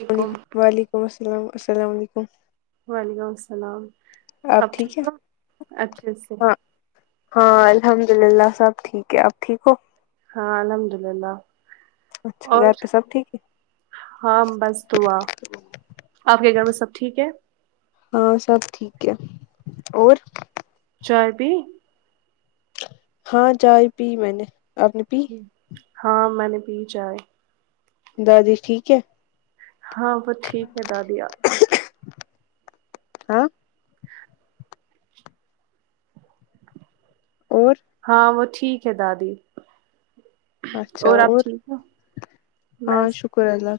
وعلیکم وعلکیم وعلیکم السلام السلام علیکم وعلیکم السلام آپ ٹھیک ہو اچھے سے ہاں ہاں الحمد للہ سب ٹھیک ہے آپ ٹھیک ہو ہاں الحمد للہ اچھا اور گھر پہ سب ٹھیک ہے ہاں بس دعا آپ کے گھر میں سب ٹھیک ہے ہاں سب ٹھیک ہے اور چائے پی ہاں چائے پی میں نے آپ نے پی ہاں میں نے پی چائ دادی ٹھیک ہے ہاں وہ ٹھیک ہے دادی ہاں اور ہاں وہ ٹھیک ہے دادی اور آپ ٹھیک ہیں بس کوئی الگ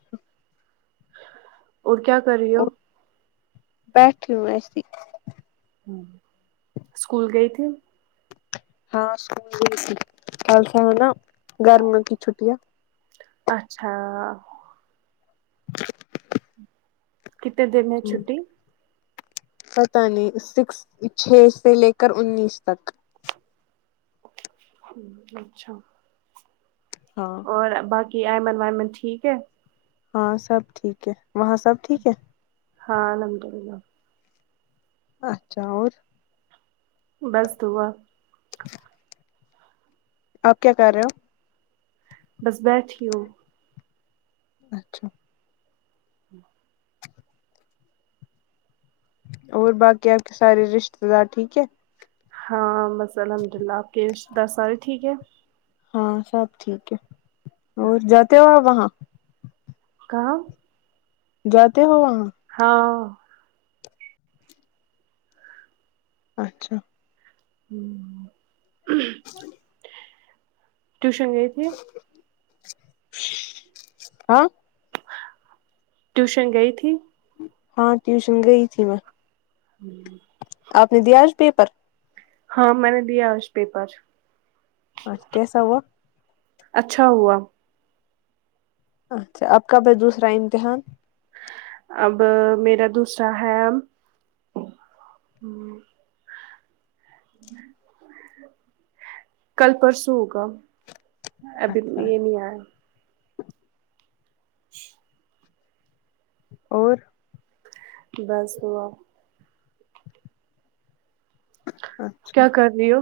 اور کیا کر رہی اور ہو بیٹھی ہوں ایسی ہ اسکول گئی تھی ہاں بالکل ایسا ہے نا گرم کی چھٹیاں اچھا کتنے دن ہے چھٹی پتہ نہیں سکس چھ سے لے کر انیس تک ہ اچھا ہاں اور باقی ایمن وائمن ٹھیک ہے ہاں سب ٹھیک ہے وہاں سب ٹھیک ہے ہاں الحمد للہ اچھا اور بس دعا آپ کیا کر رہے ہو بس بیٹھی ہو اچھا ہوں اور باقی آپ کے سارے رشتے دار ٹھیک ہے ہاں بس الحمد للہ آپ کے رشتیدار سارے ٹھیک ہے ہاں سب ٹھیک ہے اور جاتے ہو آپ وہاں کھا جاتے ہو وہاں ہاں اچھا ٹوشن گی ہاں ٹیوشن گئی تھی ہاں ٹیوشن گئی تھی میں ہوں آپ نے دیا آج پیپر ہاں میں نے دیا اس پیپر اچھ کیسا وہ اچھا ہوا اچھا اب کب ہے دوسرا امتحان اب میرا دوسرا ہے کل پرسوں ہوگا ابھی اچھا یہ نہیں آیا [inaudible] اور بس دعا ہاں کیا کر رہی ہو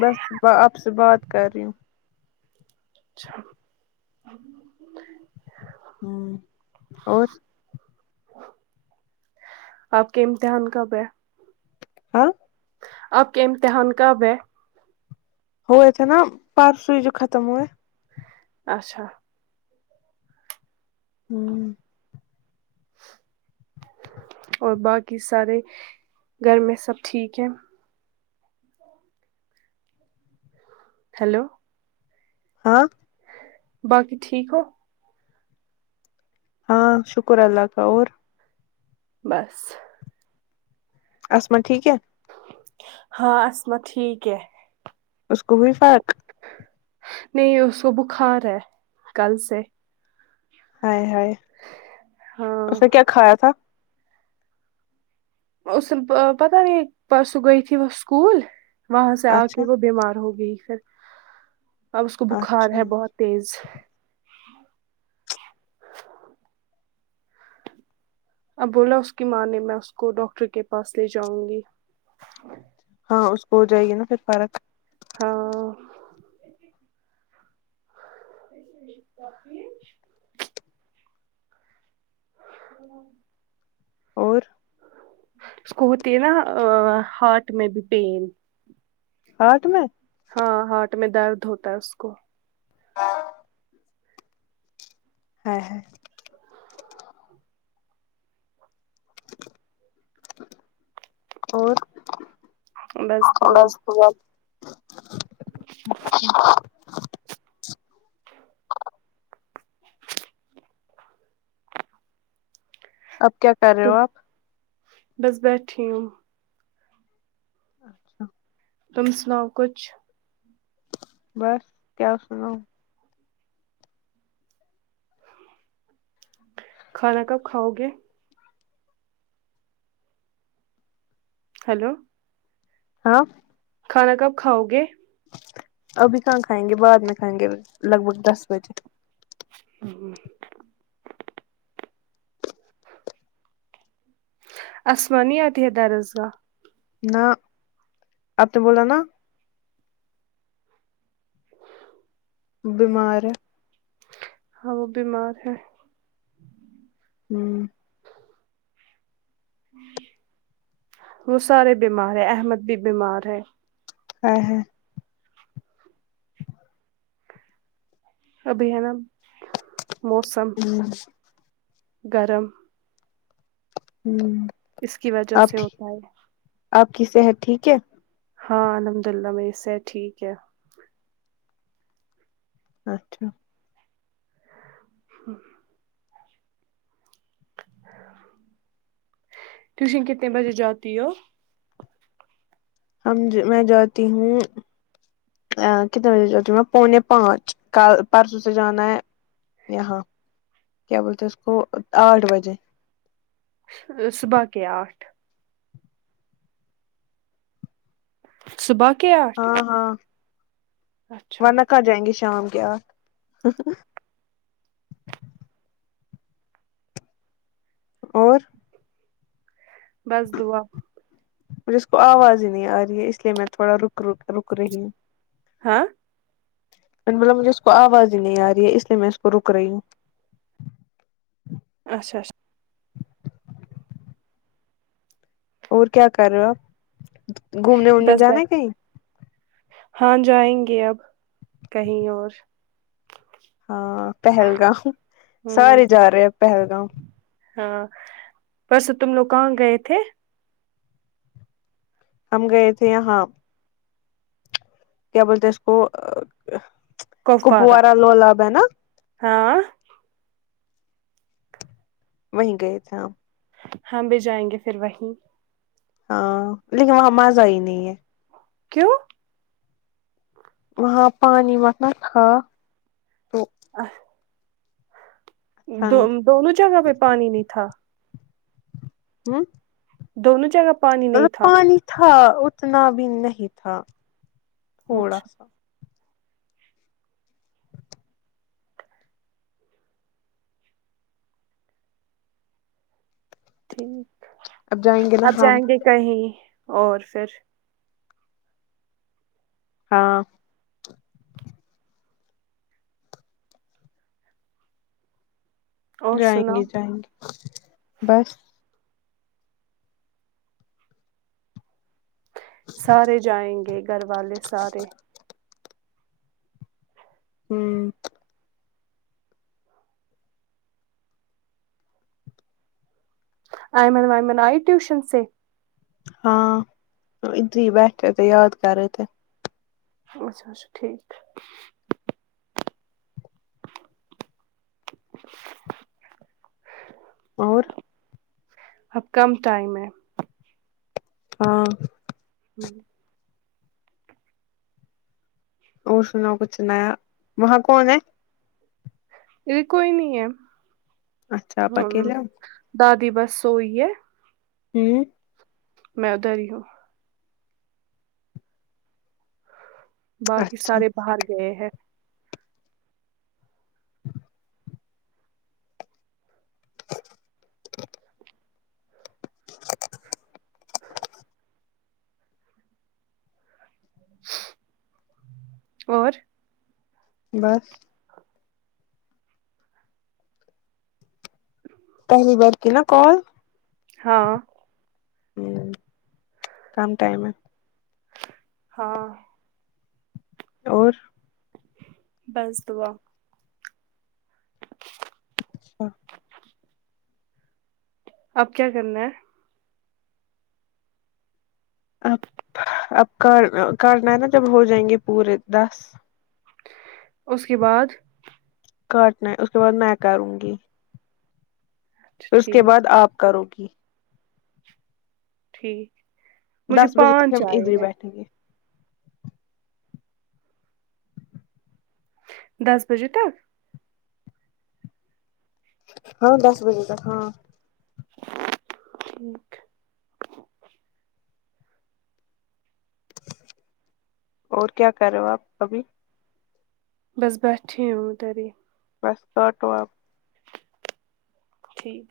بس آپ سے بات کر رہی ہوں اچھا ہوں اور آپ کے امتحان کب ہے ہاں آپ کے امتحان کب ہے ہوئے تھے نا پرسو ہی جو ختم ہوئے اچھا ہوں اور باقی سارے گھر میں سب ٹھیک ہے ہیلو ہاں باقی ٹھیک ہو ہاں شکر اللہ کا اور بس اسمہ ٹھیک ہے ہاں اسماء ٹھیک ہے اس کو ہوئی فرق نہیں اس سو بخار ہے کل سے ہائے ہائے ہاں اس نے کیا کھایا تھا اس پتہ نہیں پرسوں گئی تھی وہ اسکول وہاں سے آ اچھا کے وہ بیمار ہو گئی پھر اب اس کو بخار اچھا ہے بہت تیز اب بولا اس کی ماں نے میں اس کو ڈاکٹر کے پاس لے جاؤں گی ہاں اس کو ہو جائے گی نا پھر فرق ہاں [inaudible] ہ [inaudible] اور اس کو ہوتی ہے نا آ ہارٹ میں بھی پین ہارٹ میں ہاں ہارٹ میں درد ہوتا ہے اس کو [inaudible] ہائے ہائے اور بس دعا ہوا [inaudible] [inaudible] اب کیا کر رہے ہو آپ بس بیٹھی ہوں اچھا تم سناؤ کچھ بس کیا سناؤں کھانا کب کھاؤ گے ہلو ہاں کھانا کب کھاؤ گے ابھی کہاں کھائیں گے بعد میں کھائیں گے لگ بھگ دس بجے وں ہوں اسما نہیں اے تھے درسگاہ نہ اب تو بولا نا بیمار ہے ہم بیمار ہے ہوں وہ سارے بیمار ہے احمد بھی بیمار ہے اے ہاے ابھی ہے نہ موسم ہوں گرم ہوں اس کی وجہ آپ سے ٹھیک ہوتا ہے آپ کی صحت ٹھیک ہے ہاں الحمد اللہ میری صحت ٹھیک ہے اچھا ہوں ٹیوشن کتنے بجے جاتی ہو امم جی میں جاتی ہوں اں کتنے بجے جاتی ہوں میں پونے پانچ کل پرسوں سے جانا ہے یہاں کیا بولتے اس کو آٹھ بجے یہ صبح کے آٹھ صبح کے آٹھ ہاں ہاں اچھا ورنہ کہاں جائینگے شام کے آٹھ اور بس دعا مجھے اس کو آواز ہی نہیں آ رہی ہے اس لیے میں تھوڑا رک رک رک رہی ہاں میں نو بولا مجھے اس کو آواز ہی نہیں آ رہی ہے اس لیے میں اس کو رک رہی ہوں اچھا اچھا اور کیا کر رہے ہوگھومنے وومنے بس جانا ب ہے کہیں ہاں جائیں گے اب کہیں اور ہاں پہلگام ہوں سارے جا رہے ہیں پہلگام ہاں پرسوں تم لوگ کہاں گئے تھے ہم گئے تھے یہاں کیا بولتے اس کو کپوارہ کپوارا لالاب ہے نا ہاں وہیں گئے تھے ہم ہم بھی جائیں گے پھر وہیں ہاں لیکن وہاں مزہ ہی نہیں ہے کیوں وہاں پانی مطلب کہا ا ہ اچھا دو نہیں دونوں جگہ پہ پانی نہیں تھا ہوں دونوں جگہ پانی نہیں مطلب تھا پانی تھا اتنا بھی نہیں تھا تھوڑا اچھا سا ٹھیک اب جائیں گے نا اب ہم جائیں گے کہیں اور پھر ہاں اور جائیں سنا گے جائیں گے بس سارے جائیں گے گھر والے سارے ہوں آئمن وائمن آئی ٹیوشن سے ہاں ادھر ہی بیٹھے تھے یاد کرے تھے اچھا اچھا ٹھیک ہے [inaudible] اور اب کم ٹائم ہے ہاں ہوں اور سناو کچھ نیا وہاں کون ہے ادھر کوئی نہیں ہے اچھا آپ ہاں اکیلے ہو دادی بس سوئی ہے ہوں میں ادھر ہی ہوں باقی اچھا سارے باہر گئے ہیں [inaudible] [inaudible] اور بس پہلی بار کی نا کال ہاں ہوں کم ٹائم ہے ہاں اور بس دعا اچھا اب کیا کرنا ہے اب اب کر کرنا ہے نا جب ہو جائیں گے پورے دس اس کے بعد کاٹنا ہے اس کے بعد میں کروں گی اچھا اس کے بعد ٹھیک آپ کرو گی ٹھیک مجھے دس بجے تک پانچ ہم آئے ادھر ہی ہیں بیٹھیں گے دس بجے تک ہاں دس بجے تک ہاں ٹھیک اور کیا کر رہے ہو آپ ابھی بس بیٹھی ہو ادھر ہی بس کاٹو آپ ٹھیک